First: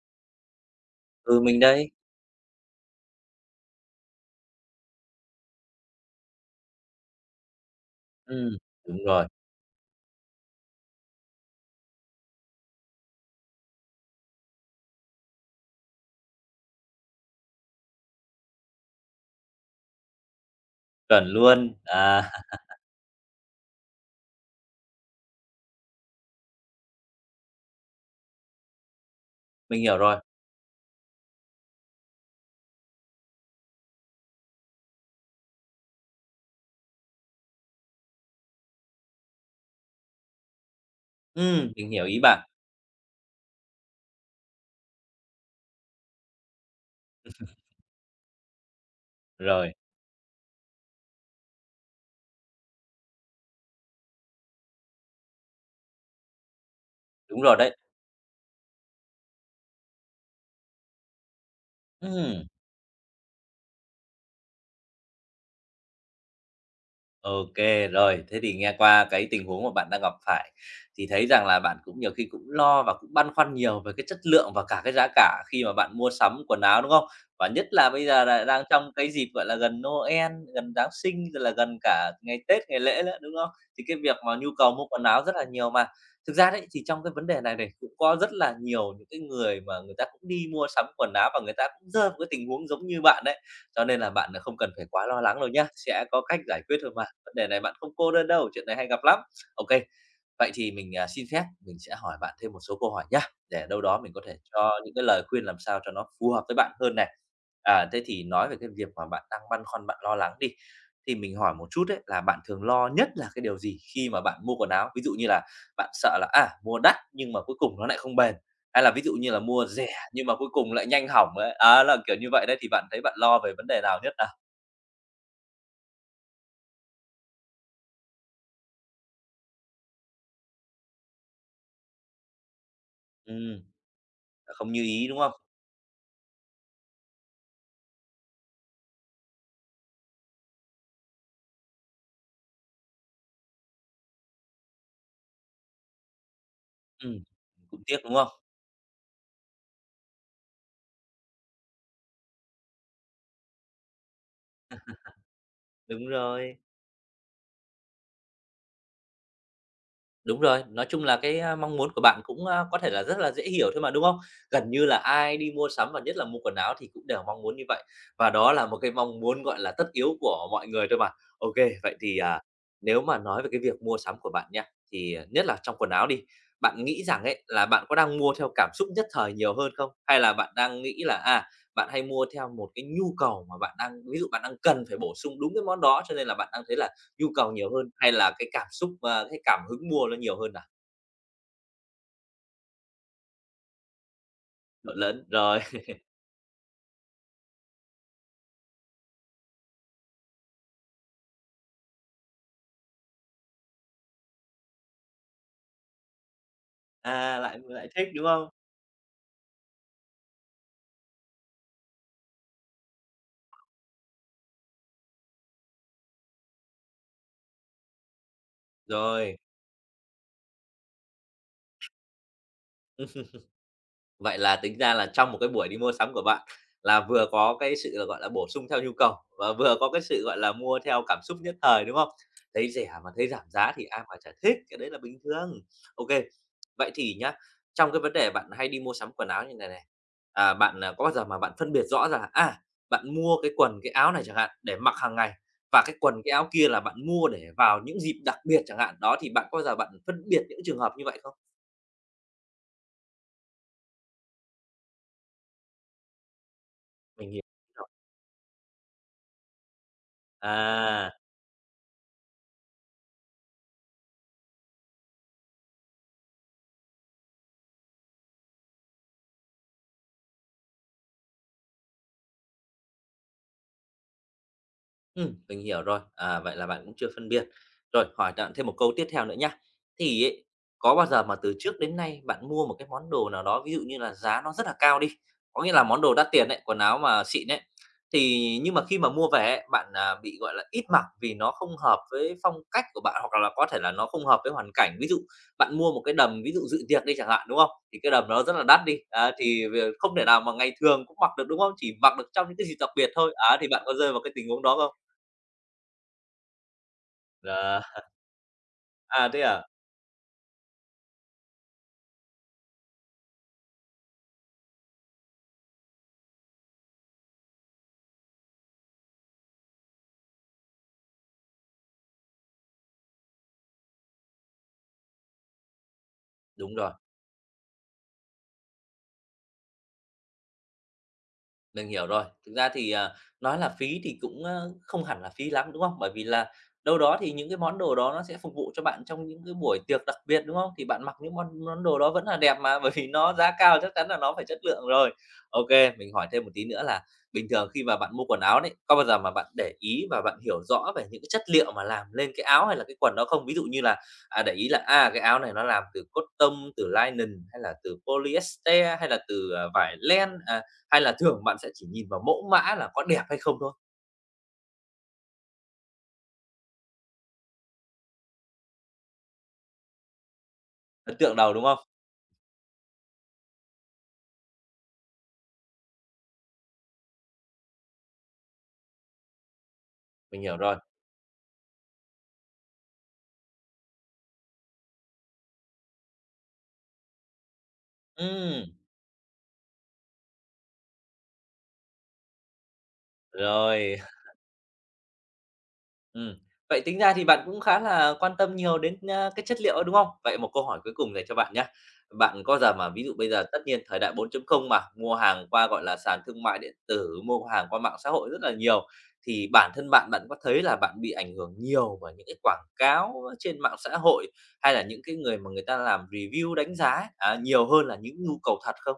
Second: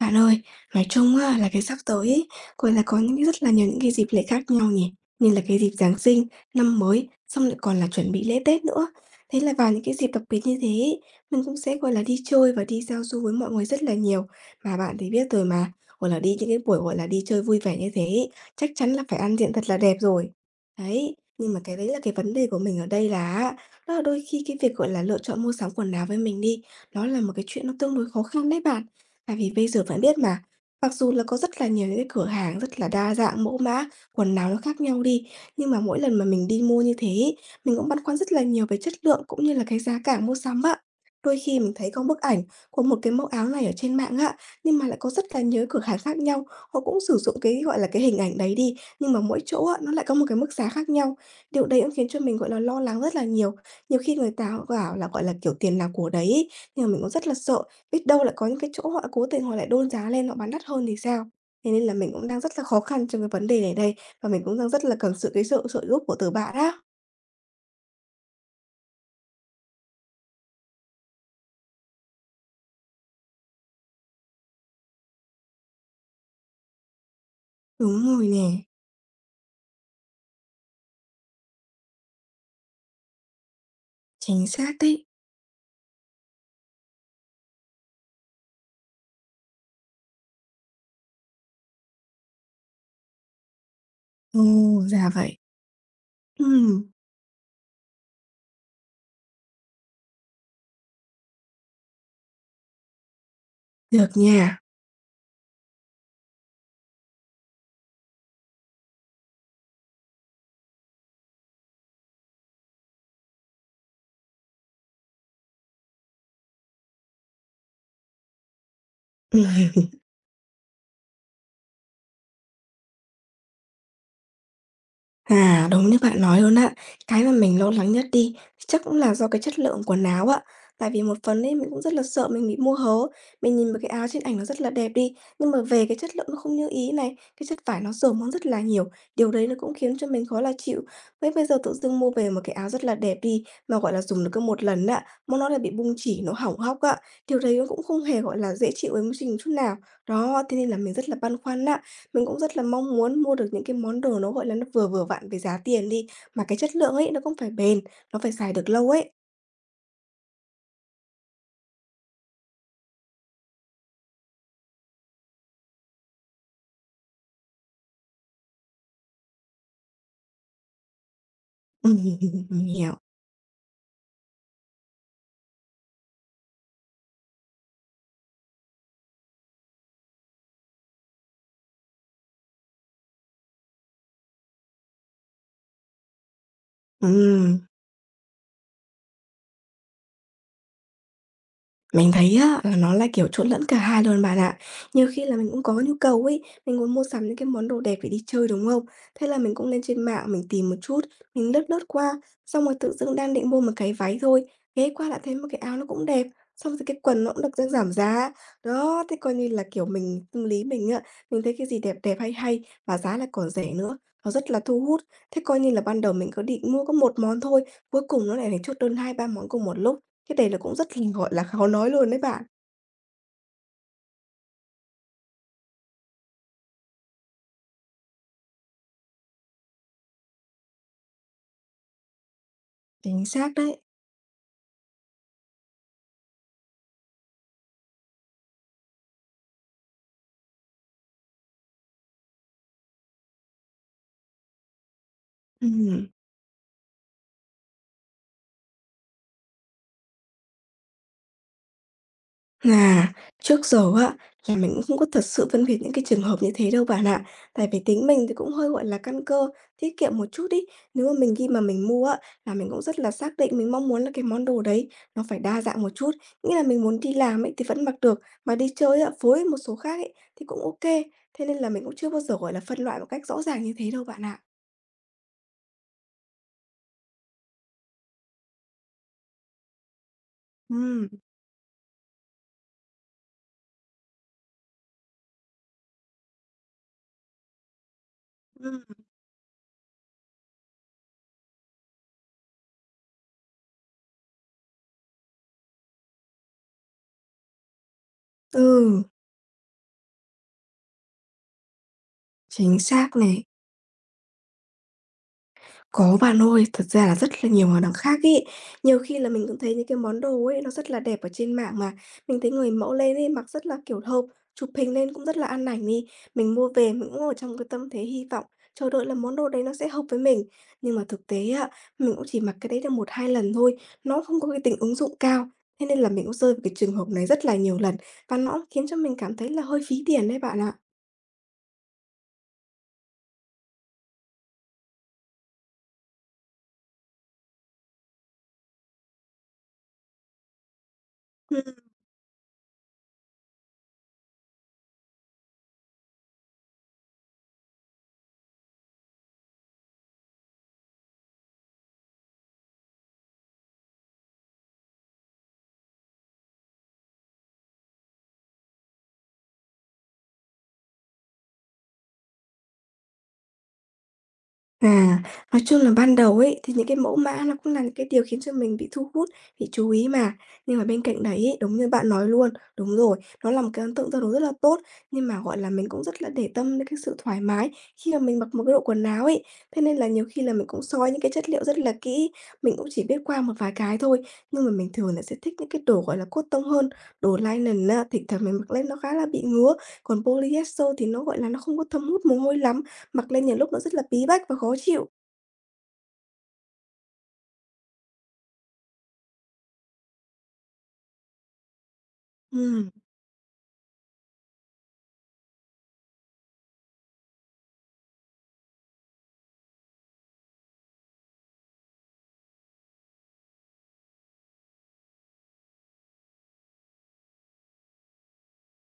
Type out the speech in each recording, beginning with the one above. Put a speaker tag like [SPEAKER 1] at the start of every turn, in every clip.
[SPEAKER 1] Bạn ơi, nói chung á,
[SPEAKER 2] Ừ,
[SPEAKER 1] là
[SPEAKER 2] mình
[SPEAKER 1] cái sắp
[SPEAKER 2] đây.
[SPEAKER 1] tới ấy, gọi là, có những rất là nhiều những cái dịp lễ khác nhau nhỉ, như là cái dịp Giáng sinh, năm mới, xong lại còn là chuẩn bị lễ
[SPEAKER 2] Ừm,
[SPEAKER 1] Tết nữa.
[SPEAKER 2] đúng rồi,
[SPEAKER 1] Thế là vào những cái dịp đặc biệt như thế ấy, mình cũng sẽ, gọi là, đi chơi và đi giao du với mọi người rất là nhiều. Mà bạn thì biết rồi mà, gọi là, đi những cái buổi, gọi là, đi chơi vui vẻ như thế ấy, chắc chắn là phải ăn diện thật là đẹp rồi. Đấy,
[SPEAKER 2] chuẩn
[SPEAKER 1] nhưng mà
[SPEAKER 2] luôn.
[SPEAKER 1] cái đấy là cái
[SPEAKER 2] À,
[SPEAKER 1] vấn đề của mình ở đây là á, đó là đôi khi cái việc, gọi là, lựa chọn mua sắm quần áo với mình đi, đó là một cái chuyện nó tương đối khó khăn đấy bạn. Tại vì bây
[SPEAKER 2] mình
[SPEAKER 1] giờ
[SPEAKER 2] hiểu
[SPEAKER 1] bạn biết
[SPEAKER 2] rồi.
[SPEAKER 1] mà, mặc dù là có rất là nhiều những cái cửa hàng rất là đa dạng mẫu mã, quần áo nó khác nhau đi, nhưng mà mỗi lần mà mình đi mua như thế ấy, mình cũng băn khoăn rất là nhiều về chất lượng cũng như là cái giá cả mua sắm ạ. Đôi khi mình thấy
[SPEAKER 2] Mình
[SPEAKER 1] có
[SPEAKER 2] hiểu ý
[SPEAKER 1] bức ảnh
[SPEAKER 2] bạn.
[SPEAKER 1] của một cái mẫu áo này ở trên mạng ạ, nhưng mà lại có rất là nhiều cái cửa hàng khác nhau, họ cũng sử dụng cái, gọi là, cái hình ảnh đấy đi, nhưng mà mỗi chỗ
[SPEAKER 2] Rồi,
[SPEAKER 1] á, nó lại có một cái mức giá khác nhau. Điều đấy cũng khiến cho mình, gọi là, lo lắng rất là nhiều. Nhiều khi người ta bảo là, gọi là, kiểu, tiền nào của đấy ấy, nhưng mà mình cũng rất là
[SPEAKER 2] đúng rồi
[SPEAKER 1] sợ.
[SPEAKER 2] đấy.
[SPEAKER 1] Biết đâu lại có những cái chỗ họ cố tình họ lại đôn giá lên, họ bán đắt hơn thì sao? Thế nên là mình cũng đang
[SPEAKER 2] Ừm.
[SPEAKER 1] rất là khó khăn trong cái vấn đề này đây, và mình cũng đang rất là cần cái sự trợ giúp của từ bạn á.
[SPEAKER 2] OK, rồi, thế thì nghe qua cái tình huống mà bạn đang gặp phải thì thấy rằng là bạn cũng nhiều khi cũng lo và cũng băn khoăn nhiều về cái chất lượng và cả cái giá cả khi mà bạn mua sắm quần áo, đúng không? Và nhất là
[SPEAKER 1] Đúng
[SPEAKER 2] bây giờ
[SPEAKER 1] rồi
[SPEAKER 2] là
[SPEAKER 1] nè,
[SPEAKER 2] đang trong cái dịp, gọi là, gần Noel, gần Giáng sinh, rồi là gần cả ngày Tết, ngày lễ nữa, đúng không? Thì cái việc mà
[SPEAKER 1] chính
[SPEAKER 2] nhu
[SPEAKER 1] xác
[SPEAKER 2] cầu mua quần
[SPEAKER 1] đấy.
[SPEAKER 2] áo rất là nhiều mà. Thực ra đấy, thì trong cái vấn đề này này, cũng có rất là nhiều những cái người mà người ta cũng đi mua sắm quần áo và người ta cũng rơi vào cái tình huống giống như bạn đấy. Cho nên là bạn,
[SPEAKER 1] Ồ,
[SPEAKER 2] không cần phải quá
[SPEAKER 1] ra
[SPEAKER 2] lo
[SPEAKER 1] vậy.
[SPEAKER 2] lắng đâu nhá, sẽ có cách giải quyết
[SPEAKER 1] Ừm,
[SPEAKER 2] thôi mà, vấn đề này bạn không cô đơn đâu, chuyện này hay gặp lắm. OK, vậy thì mình, xin phép mình sẽ hỏi bạn thêm một số câu hỏi nhá, để đâu đó
[SPEAKER 1] được
[SPEAKER 2] mình có thể
[SPEAKER 1] nha.
[SPEAKER 2] cho những cái lời khuyên làm sao cho nó phù hợp với bạn hơn này. À, thế thì nói về cái việc mà bạn đang băn khoăn, bạn lo lắng đi, thì mình hỏi một chút đấy là bạn thường lo nhất là cái điều gì khi mà bạn mua quần áo? Ví dụ như là bạn sợ là, mua đắt nhưng mà cuối cùng nó lại không bền, hay là ví dụ như là mua rẻ nhưng mà cuối cùng lại nhanh hỏng ấy, á, là kiểu như vậy đấy, thì bạn thấy bạn lo về vấn đề nào nhất nào?
[SPEAKER 1] À, đúng như bạn nói luôn ạ. Cái mà mình lo lắng nhất đi, chắc cũng là do cái chất lượng quần áo ạ. Tại vì một phần ấy mình cũng rất là sợ mình bị mua hớ. Mình
[SPEAKER 2] Ừm,
[SPEAKER 1] nhìn một cái áo trên ảnh nó rất là
[SPEAKER 2] không như
[SPEAKER 1] đẹp
[SPEAKER 2] ý,
[SPEAKER 1] đi,
[SPEAKER 2] đúng không?
[SPEAKER 1] nhưng mà về cái chất lượng nó không như ý này, cái chất vải nó rườm ra rất là nhiều. Điều đấy nó cũng khiến cho mình khó là chịu. Mấy bây giờ tự dưng mua về một cái áo rất là đẹp đi, mà gọi là dùng được có một lần ạ mà nó lại bị bung chỉ, nó hỏng hóc ạ.
[SPEAKER 2] Ừm,
[SPEAKER 1] Điều đấy nó cũng
[SPEAKER 2] cũng tiếc,
[SPEAKER 1] không
[SPEAKER 2] đúng
[SPEAKER 1] hề
[SPEAKER 2] không?
[SPEAKER 1] gọi là dễ chịu với mình chút nào. Đó, thế nên là mình rất là băn khoăn ạ. Mình cũng rất là mong muốn mua được những cái món đồ nó, gọi là, nó vừa vừa vặn về giá tiền đi,
[SPEAKER 2] Đúng
[SPEAKER 1] mà
[SPEAKER 2] rồi.
[SPEAKER 1] cái chất lượng ấy nó cũng phải bền, nó phải xài được lâu ấy.
[SPEAKER 2] Đúng rồi, nói chung là cái, mong muốn của bạn cũng, có thể là rất là dễ hiểu thôi mà, đúng không? Gần như là ai đi mua sắm và nhất là mua quần áo thì cũng đều mong muốn như vậy, và đó là một cái mong muốn, gọi là, tất yếu của mọi người thôi mà. OK,
[SPEAKER 1] Ừm,
[SPEAKER 2] vậy thì,
[SPEAKER 1] mình hiểu.
[SPEAKER 2] nếu mà nói về cái việc mua sắm của bạn nha, thì, nhất là trong quần áo đi, bạn nghĩ rằng ấy là bạn có đang mua theo cảm xúc nhất thời nhiều hơn không? Hay là bạn đang nghĩ là, bạn hay mua theo một cái nhu cầu mà bạn đang ví dụ bạn đang cần phải bổ sung đúng cái món đó, cho nên là bạn đang thấy là nhu cầu
[SPEAKER 1] Ừm.
[SPEAKER 2] nhiều hơn hay là cái cảm xúc, và cái cảm hứng mua nó nhiều hơn à?
[SPEAKER 1] Mình thấy á là nó là, kiểu, trộn lẫn cả hai luôn bạn ạ.
[SPEAKER 2] Trộn
[SPEAKER 1] Nhiều khi
[SPEAKER 2] lẫn,
[SPEAKER 1] là mình
[SPEAKER 2] rồi,
[SPEAKER 1] cũng có nhu cầu ấy, mình muốn mua sắm những cái món đồ đẹp để đi chơi, đúng không? Thế là mình cũng lên trên mạng mình tìm một chút, mình lướt lướt qua, xong rồi tự dưng đang định mua một cái váy thôi, ghé qua lại thấy một cái áo nó cũng đẹp, xong rồi cái quần nó
[SPEAKER 2] à,
[SPEAKER 1] cũng được
[SPEAKER 2] lại
[SPEAKER 1] đang
[SPEAKER 2] lại
[SPEAKER 1] giảm
[SPEAKER 2] thích, đúng
[SPEAKER 1] giá.
[SPEAKER 2] không?
[SPEAKER 1] Đó, thế coi như là, kiểu, mình tâm lý mình á, mình thấy cái gì đẹp đẹp, hay hay mà giá lại còn rẻ nữa, nó rất là thu hút. Thế coi như là ban đầu mình có định mua có một món thôi, cuối cùng nó lại phải chốt đơn 2 3
[SPEAKER 2] Rồi.
[SPEAKER 1] món cùng một lúc, cái này là cũng rất là, gọi là, khó nói luôn đấy bạn.
[SPEAKER 2] Vậy là tính ra là trong một cái buổi đi mua sắm của bạn là vừa có cái sự là, gọi là, bổ sung theo nhu cầu và vừa có cái sự, gọi là, mua theo cảm xúc nhất thời, đúng không? Thấy rẻ mà
[SPEAKER 1] Chính
[SPEAKER 2] thấy giảm
[SPEAKER 1] xác
[SPEAKER 2] giá
[SPEAKER 1] đấy.
[SPEAKER 2] thì ai mà chả thích, cái đấy là bình thường. OK, vậy thì nhá, trong cái vấn đề bạn hay đi mua sắm quần áo như này này, bạn, có bao giờ mà bạn phân biệt rõ ra là, bạn mua cái quần, cái áo này chẳng hạn để mặc hàng ngày và cái
[SPEAKER 1] Ừm,
[SPEAKER 2] quần, cái áo kia là bạn mua để vào những dịp đặc biệt chẳng hạn, đó, thì bạn có bao giờ bạn phân biệt những trường hợp như vậy không?
[SPEAKER 1] à, trước giờ á, là mình cũng không có thật sự phân biệt những cái trường hợp như thế đâu bạn ạ.
[SPEAKER 2] Mình hiểu
[SPEAKER 1] Tại vì
[SPEAKER 2] rồi.
[SPEAKER 1] tính mình thì cũng hơi, gọi là, căn cơ, tiết kiệm một chút ấy. Nếu mà
[SPEAKER 2] À.
[SPEAKER 1] mình khi mà mình mua á, là mình cũng rất là xác định mình mong muốn là cái món đồ đấy nó phải đa dạng một chút. Nghĩa là mình muốn đi làm ấy thì vẫn mặc được, mà đi chơi á, phối một số khác ấy thì cũng ô kê. Thế nên là mình cũng chưa bao giờ, gọi là, phân loại một cách rõ ràng như thế đâu bạn ạ.
[SPEAKER 2] Mình hiểu rồi. À, vậy là bạn cũng chưa phân biệt. Rồi, hỏi bạn thêm một câu tiếp theo nữa nhá. Thì ấy, có bao
[SPEAKER 1] Ừm.
[SPEAKER 2] giờ mà từ trước đến nay bạn mua một cái món đồ nào đó, ví dụ như là giá nó rất là cao đi, có nghĩa là món đồ đắt tiền đấy quần áo mà xịn đấy thì nhưng
[SPEAKER 1] Ừm.
[SPEAKER 2] mà khi mà mua về ấy, bạn, bị, gọi là, ít mặc vì nó không hợp với phong cách của bạn, hoặc là có thể là nó không hợp với hoàn cảnh. Ví dụ bạn mua một cái đầm, ví dụ dự tiệc đi chẳng hạn, đúng không? Thì cái đầm nó rất là đắt đi,
[SPEAKER 1] Ừ,
[SPEAKER 2] á, thì không thể nào mà ngày thường cũng mặc được, đúng không? Chỉ mặc được trong những cái dịp
[SPEAKER 1] chính
[SPEAKER 2] đặc biệt
[SPEAKER 1] xác
[SPEAKER 2] thôi.
[SPEAKER 1] này.
[SPEAKER 2] Á, thì bạn có rơi vào cái tình huống đó không?
[SPEAKER 1] Có bạn ơi, thật ra là rất là nhiều
[SPEAKER 2] Ờ,
[SPEAKER 1] món ăn khác ý. Nhiều khi là
[SPEAKER 2] à, thế
[SPEAKER 1] mình cũng
[SPEAKER 2] à?
[SPEAKER 1] thấy những cái món đồ ấy nó rất là đẹp ở trên mạng mà. Mình thấy người mẫu lên ấy mặc rất là kiểu hợp, chụp hình lên cũng rất là ăn ảnh đi. Mình mua về mình cũng ở trong cái tâm thế hy vọng, chờ đợi là món đồ đấy nó sẽ hợp với mình. Nhưng mà thực tế ạ, mình cũng chỉ mặc cái đấy được một 2 lần thôi, nó không có cái tính ứng dụng cao. Thế nên là mình cũng rơi vào cái
[SPEAKER 2] Đúng rồi,
[SPEAKER 1] trường hợp này rất là nhiều lần và nó khiến cho mình cảm thấy là hơi phí tiền đấy bạn ạ.
[SPEAKER 2] mình hiểu rồi. Thực ra thì, nói là phí thì cũng, không hẳn là phí lắm, đúng không? Bởi vì là đâu đó thì những cái món đồ đó nó sẽ phục vụ cho bạn trong những cái buổi tiệc đặc biệt, đúng không? Thì bạn mặc những
[SPEAKER 1] Ừ.
[SPEAKER 2] món món đồ đó vẫn là đẹp mà, bởi vì nó giá cao chắc chắn là nó phải chất lượng rồi. OK, mình hỏi thêm một tí nữa là bình thường khi mà bạn mua quần áo đấy, có bao giờ mà bạn để ý và bạn hiểu rõ về những cái chất liệu mà làm lên cái áo hay là cái quần đó không? Ví dụ như là, để ý là, cái áo này nó làm từ cotton, từ linen hay là từ polyester hay là từ, vải len, hay là thường bạn sẽ chỉ nhìn vào mẫu mã là có đẹp hay không thôi,
[SPEAKER 1] À, nói chung là ban đầu ấy, thì những cái mẫu mã nó cũng là những cái điều khiến cho mình bị thu hút, bị chú ý mà. Nhưng mà bên
[SPEAKER 2] ấn
[SPEAKER 1] cạnh đấy
[SPEAKER 2] tượng đầu,
[SPEAKER 1] ấy,
[SPEAKER 2] đúng
[SPEAKER 1] đúng
[SPEAKER 2] không?
[SPEAKER 1] như bạn nói luôn, đúng rồi, nó là một cái ấn tượng tương đối rất là tốt, nhưng mà, gọi là, mình cũng rất là để tâm đến cái sự thoải mái khi mà mình mặc một cái bộ quần áo ấy. Thế nên là nhiều
[SPEAKER 2] Mình
[SPEAKER 1] khi là
[SPEAKER 2] hiểu
[SPEAKER 1] mình
[SPEAKER 2] rồi.
[SPEAKER 1] cũng soi những cái chất liệu rất là kỹ, mình cũng chỉ biết qua một vài cái thôi, nhưng mà mình thường là sẽ thích những cái đồ, gọi là, cotton hơn, đồ nylon á, thỉnh thoảng mình
[SPEAKER 2] Ừm,
[SPEAKER 1] mặc lên nó khá là bị ngứa, còn polyester thì nó, gọi là, nó không có thấm hút mồ hôi lắm. Mặc lên nhiều lúc nó rất
[SPEAKER 2] rồi,
[SPEAKER 1] là bí bách và khó chịu.
[SPEAKER 2] ừm. Vậy tính ra thì bạn cũng khá là quan tâm nhiều đến, cái chất liệu ấy, đúng không? Vậy một câu hỏi cuối cùng dành cho bạn nhé. Bạn có giờ mà
[SPEAKER 1] Ừm,
[SPEAKER 2] ví dụ bây giờ tất nhiên thời đại 4.0 mà, mua hàng qua, gọi là, sàn thương mại điện tử, mua hàng qua mạng xã hội rất là nhiều, thì bản thân bạn, bạn có thấy là bạn bị ảnh hưởng nhiều bởi những cái quảng cáo trên mạng xã hội, hay là những cái người mà người ta làm review đánh giá ấy, nhiều hơn là những nhu cầu thật không?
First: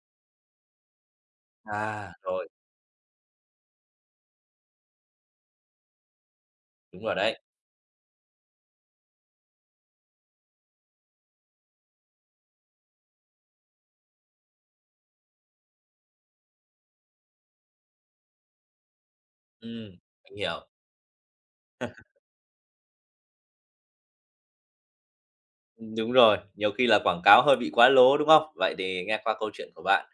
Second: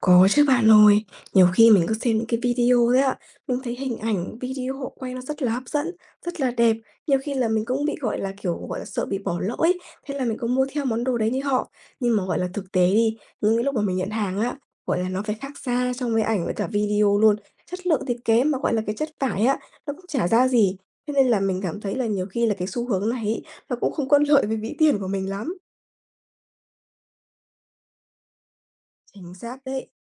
[SPEAKER 1] có chứ bạn ơi. Nhiều khi mình cứ
[SPEAKER 2] À,
[SPEAKER 1] xem những cái
[SPEAKER 2] rồi,
[SPEAKER 1] video đấy ạ, mình thấy hình ảnh, video họ quay nó rất là hấp dẫn, rất là đẹp.
[SPEAKER 2] đúng rồi
[SPEAKER 1] Nhiều khi
[SPEAKER 2] đấy.
[SPEAKER 1] là mình cũng bị, gọi là, kiểu, gọi là, sợ bị bỏ lỗi ấy, thế là mình cũng mua theo món đồ đấy như họ. Nhưng mà, gọi là, thực tế đi, những cái lúc mà mình nhận hàng á, gọi là, nó phải khác xa trong với ảnh với cả video luôn. Chất lượng thì kém mà, gọi là, cái chất vải á, nó
[SPEAKER 2] Ừm,
[SPEAKER 1] cũng chả
[SPEAKER 2] mình
[SPEAKER 1] ra
[SPEAKER 2] hiểu.
[SPEAKER 1] gì. Thế nên là mình cảm thấy là nhiều khi là cái xu hướng này ấy, nó cũng không có lợi với ví tiền của mình lắm.
[SPEAKER 2] Đúng rồi, nhiều khi là quảng cáo hơi bị quá lố, đúng không? Vậy thì nghe
[SPEAKER 1] Chính
[SPEAKER 2] qua câu
[SPEAKER 1] xác
[SPEAKER 2] chuyện của
[SPEAKER 1] đấy.
[SPEAKER 2] bạn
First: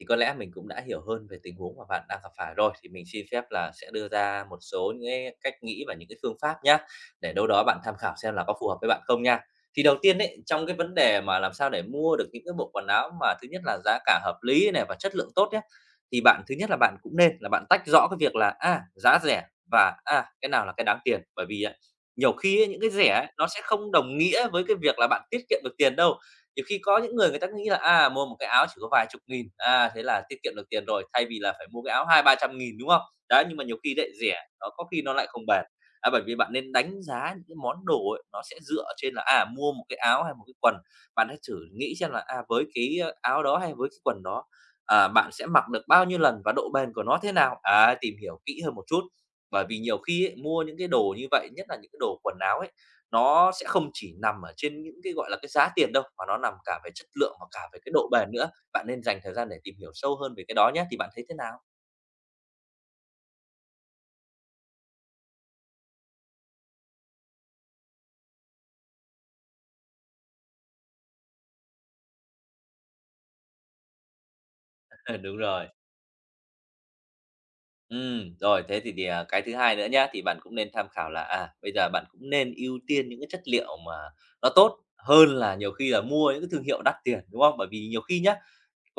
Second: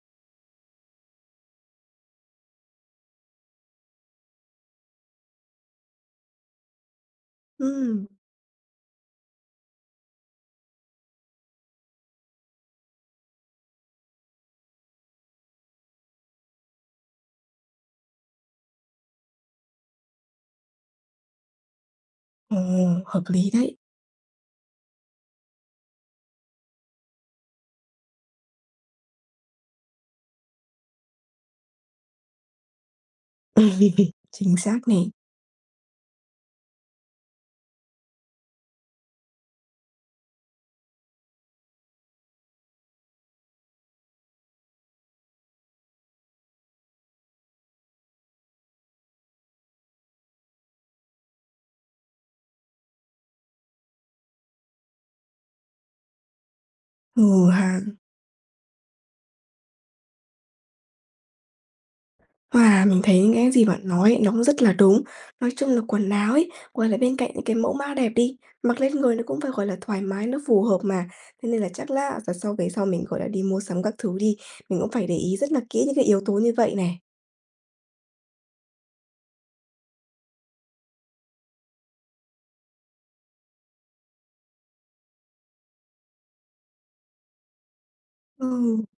[SPEAKER 2] thì có lẽ mình cũng đã hiểu hơn về tình huống mà bạn đang gặp phải rồi, thì mình xin phép là sẽ đưa ra một số những cái cách nghĩ và những cái phương pháp nhá, để đâu đó bạn tham
[SPEAKER 1] Ừm,
[SPEAKER 2] khảo xem là có phù hợp với bạn không nha. Thì đầu tiên đấy trong cái vấn đề mà làm sao để mua được những cái bộ quần áo mà thứ nhất là giá cả hợp lý này và chất lượng tốt nhé, thì bạn thứ nhất là bạn cũng nên là bạn tách rõ cái việc là, giá rẻ và, cái nào là cái đáng tiền. Bởi vì nhiều
[SPEAKER 1] ồ,
[SPEAKER 2] khi ấy, những cái rẻ
[SPEAKER 1] hợp
[SPEAKER 2] ấy, nó
[SPEAKER 1] lý
[SPEAKER 2] sẽ
[SPEAKER 1] đấy.
[SPEAKER 2] không đồng nghĩa với cái việc là bạn tiết kiệm được tiền đâu. Nhiều khi có những người người ta nghĩ là, mua một cái áo chỉ có vài chục nghìn, thế là tiết kiệm được tiền rồi, thay vì là phải mua cái áo hai ba trăm nghìn đúng không? Đấy, nhưng mà nhiều khi lại rẻ,
[SPEAKER 1] Chính
[SPEAKER 2] nó
[SPEAKER 1] xác
[SPEAKER 2] có khi
[SPEAKER 1] này.
[SPEAKER 2] nó lại không bền. À, bởi vì bạn nên đánh giá những cái món đồ ấy, nó sẽ dựa trên là, mua một cái áo hay một cái quần, bạn hãy thử nghĩ xem là, với cái, áo đó hay với cái quần đó, bạn sẽ mặc được bao nhiêu lần và độ bền của nó thế nào? Ấy, tìm hiểu kỹ hơn một chút. Bởi vì nhiều khi ấy, mua những cái đồ như vậy, nhất là những cái đồ quần áo ấy, nó sẽ không chỉ nằm ở trên những cái, gọi là, cái giá tiền đâu, mà nó nằm cả về chất lượng và
[SPEAKER 1] Ừ
[SPEAKER 2] cả về
[SPEAKER 1] ha,
[SPEAKER 2] cái độ bền nữa. Bạn nên dành thời gian để tìm hiểu sâu hơn về cái đó nhé thì bạn thấy thế nào?
[SPEAKER 1] và mình thấy những cái gì bạn nói ấy, nó cũng rất là đúng. Nói chung là quần áo ấy, gọi là, bên cạnh những cái mẫu mã đẹp đi, mặc lên người nó cũng phải, gọi là, thoải mái, nó phù hợp mà. Thế nên là chắc là lần sau về sau mình, gọi là, đi mua sắm các thứ đi, mình cũng phải để
[SPEAKER 2] Ừ,
[SPEAKER 1] ý
[SPEAKER 2] đúng
[SPEAKER 1] rất là
[SPEAKER 2] rồi.
[SPEAKER 1] kỹ những cái yếu tố như vậy này.
[SPEAKER 2] Rồi, thế thì, cái thứ hai nữa nhá, thì bạn cũng nên tham khảo là, bây giờ bạn cũng nên ưu tiên những cái chất liệu mà nó tốt hơn là nhiều khi là mua những cái thương hiệu đắt tiền, đúng không? Bởi vì nhiều khi nhá,
[SPEAKER 1] Ừ,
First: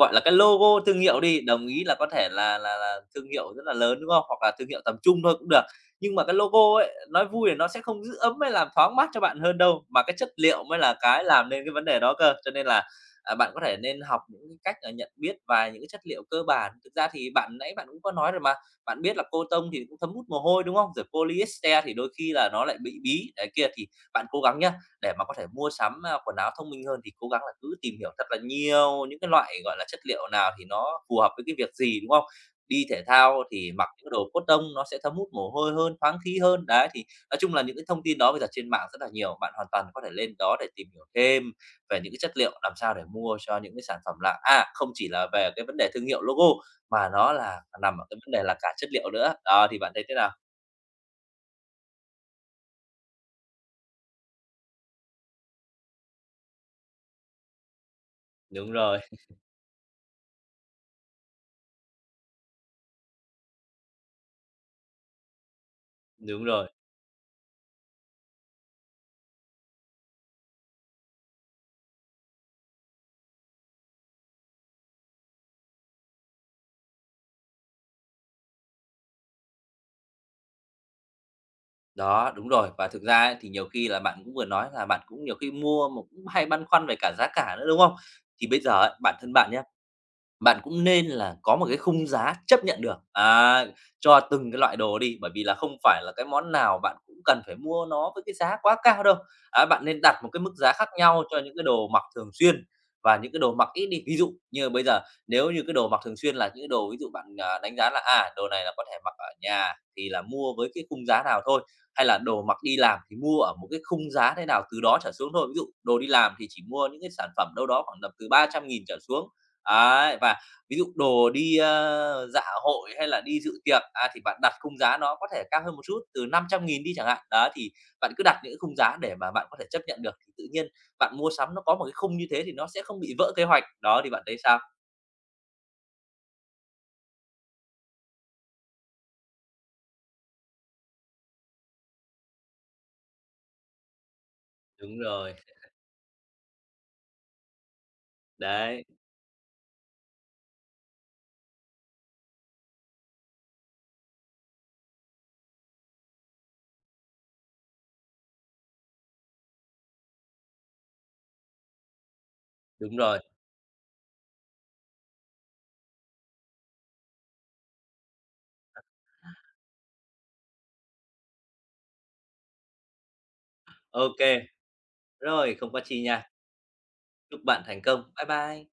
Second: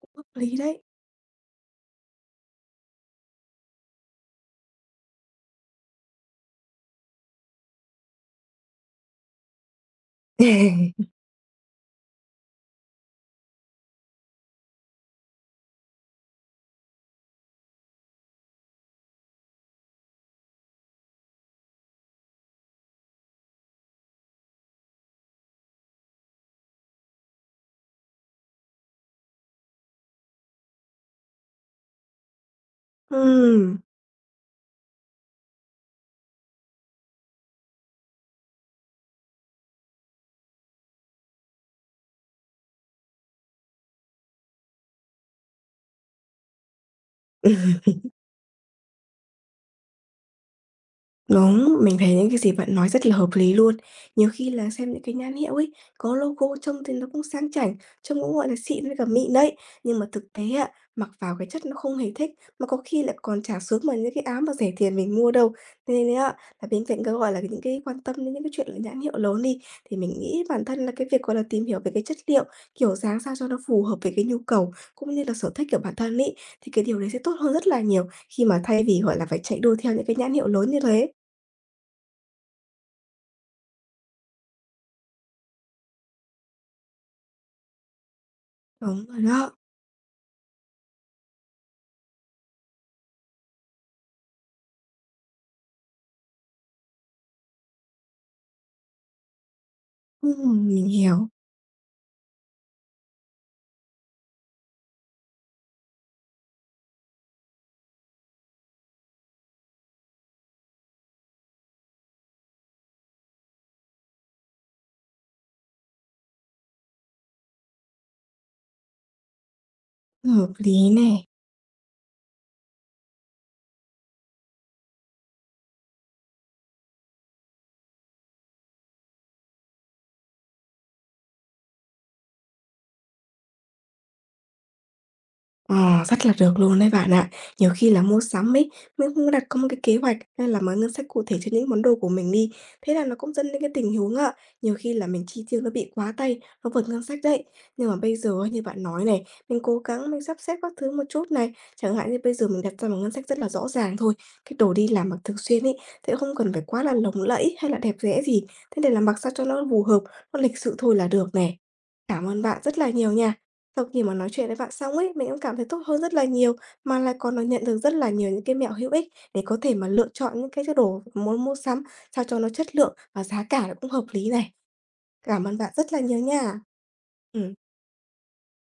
[SPEAKER 1] cũng
[SPEAKER 2] là
[SPEAKER 1] hợp
[SPEAKER 2] cái
[SPEAKER 1] lý
[SPEAKER 2] logo
[SPEAKER 1] đấy.
[SPEAKER 2] thương hiệu đi, đồng ý là có thể là là thương hiệu rất là lớn, đúng không? Hoặc là thương hiệu tầm trung thôi cũng được. Nhưng mà cái logo ấy, nói vui là nó sẽ không giữ ấm hay làm thoáng mát cho bạn hơn đâu, mà cái chất liệu mới là cái làm nên cái vấn đề đó cơ. Cho nên là, bạn có thể nên học những cái cách là nhận biết và những cái chất liệu cơ bản. Thực ra thì bạn nãy bạn cũng có nói rồi mà, bạn biết là cô tông thì cũng thấm hút mồ hôi, đúng không? Rồi polyester thì đôi khi là nó lại bị bí, đấy kia thì bạn cố gắng nhá, để mà có thể mua sắm, quần áo thông minh hơn thì cố gắng là cứ tìm hiểu thật là nhiều những cái loại, gọi là, chất liệu nào thì nó phù hợp với cái việc gì, đúng không? Đi thể thao thì
[SPEAKER 1] Ừm.
[SPEAKER 2] mặc những cái đồ cotton nó sẽ thấm hút mồ hôi hơn, thoáng khí hơn. Đấy, thì nói chung là những cái thông tin đó bây giờ trên mạng rất là nhiều, bạn hoàn toàn có thể lên đó để tìm hiểu thêm về những cái chất liệu làm sao để mua cho những cái sản phẩm là không chỉ là về cái vấn đề thương hiệu logo mà nó là nằm ở cái vấn đề là cả chất liệu nữa. Đó, thì bạn thấy thế nào?
[SPEAKER 1] Đúng, mình thấy những cái gì bạn nói rất là hợp lý luôn. Nhiều khi là xem những cái nhãn hiệu ấy, có logo trông thì nó cũng sang chảnh, trông cũng, gọi là,
[SPEAKER 2] Đúng
[SPEAKER 1] xịn với
[SPEAKER 2] rồi,
[SPEAKER 1] cả mịn đấy, nhưng mà thực tế ạ, mặc vào cái chất nó không hề thích, mà có khi lại còn chả sướng bằng những cái áo mà rẻ tiền mình mua đâu. Thế nên á,
[SPEAKER 2] đúng
[SPEAKER 1] là
[SPEAKER 2] rồi.
[SPEAKER 1] bên cạnh cái, gọi là, những cái quan tâm đến những cái chuyện là nhãn hiệu lớn đi, thì mình nghĩ bản thân là cái việc, gọi là, tìm hiểu về cái chất liệu, kiểu dáng sao cho nó phù hợp với cái nhu cầu cũng như là sở thích của bản thân ấy, thì cái điều đấy sẽ tốt hơn rất là nhiều khi mà thay vì, gọi là, phải chạy đua theo những cái nhãn hiệu lớn như thế.
[SPEAKER 2] Đó, đúng rồi. Và thực ra ấy, thì nhiều khi là bạn cũng vừa nói là bạn cũng nhiều khi mua mà cũng hay băn khoăn về cả giá cả nữa, đúng không? Thì bây giờ ấy,
[SPEAKER 1] Đúng
[SPEAKER 2] bản
[SPEAKER 1] rồi
[SPEAKER 2] thân
[SPEAKER 1] đó.
[SPEAKER 2] bạn nhé. Bạn cũng nên là có một cái khung giá chấp nhận được, cho từng cái loại đồ đi, bởi vì là không phải là cái món nào bạn cũng cần phải mua nó với cái giá quá cao đâu. Á, bạn nên đặt một cái mức giá
[SPEAKER 1] Mình
[SPEAKER 2] khác nhau
[SPEAKER 1] hiểu,
[SPEAKER 2] cho những cái đồ mặc thường xuyên và những cái đồ mặc ít đi. Ví dụ như bây giờ nếu như cái đồ mặc thường xuyên là những cái đồ ví dụ bạn, đánh giá là, đồ này là có thể mặc ở nhà thì là mua với cái khung giá nào thôi, hay là đồ mặc đi làm thì mua ở một cái khung giá thế nào, từ đó trở xuống thôi. Ví dụ đồ đi làm thì chỉ mua những cái sản phẩm đâu đó khoảng tầm từ 300.000 trở xuống. Đấy, và
[SPEAKER 1] hợp
[SPEAKER 2] ví dụ
[SPEAKER 1] lý nè.
[SPEAKER 2] đồ đi, dạ hội hay là đi dự tiệc, thì bạn đặt khung giá nó có thể cao hơn một chút, từ 500.000 đi chẳng hạn. Đó, thì bạn cứ đặt những cái khung giá để mà bạn có thể chấp nhận được, thì tự nhiên bạn mua sắm nó có một cái khung như thế thì nó sẽ không bị vỡ kế hoạch. Đó, thì bạn thấy sao?
[SPEAKER 1] Ờ, rất là được luôn đấy bạn ạ. Nhiều khi là mua sắm ấy, mình không có đặt có một cái kế hoạch hay là một ngân sách cụ thể cho những món đồ của mình đi. Thế là nó cũng dẫn đến cái tình huống ạ, nhiều khi
[SPEAKER 2] Đúng
[SPEAKER 1] là mình
[SPEAKER 2] rồi,
[SPEAKER 1] chi tiêu nó bị quá tay, nó vượt ngân sách đấy. Nhưng mà bây giờ ấy, như bạn
[SPEAKER 2] đấy,
[SPEAKER 1] nói này, mình cố gắng mình sắp xếp các thứ một chút này. Chẳng hạn như bây giờ mình đặt ra một ngân sách rất là rõ ràng thôi. Cái đồ đi làm mặc thường xuyên ấy, thì không cần phải quá là lồng lẫy hay là đẹp đẽ gì. Thế để là mặc sao cho nó phù hợp, nó lịch sự thôi là được này. Cảm ơn bạn rất là
[SPEAKER 2] đúng
[SPEAKER 1] nhiều
[SPEAKER 2] rồi.
[SPEAKER 1] nha. Sau khi mà nói chuyện với bạn xong ấy, mình cũng cảm thấy tốt hơn rất là nhiều, mà lại còn là nhận được rất là nhiều những cái mẹo hữu ích để có thể mà lựa chọn những cái đồ muốn mua sắm sao cho nó chất lượng và giá cả nó cũng hợp lý
[SPEAKER 2] Ok
[SPEAKER 1] này. Cảm
[SPEAKER 2] rồi,
[SPEAKER 1] ơn
[SPEAKER 2] không
[SPEAKER 1] bạn
[SPEAKER 2] có
[SPEAKER 1] rất là
[SPEAKER 2] chi
[SPEAKER 1] nhiều
[SPEAKER 2] nha.
[SPEAKER 1] nha.
[SPEAKER 2] Chúc
[SPEAKER 1] Ừ.
[SPEAKER 2] bạn thành công. Bye bye.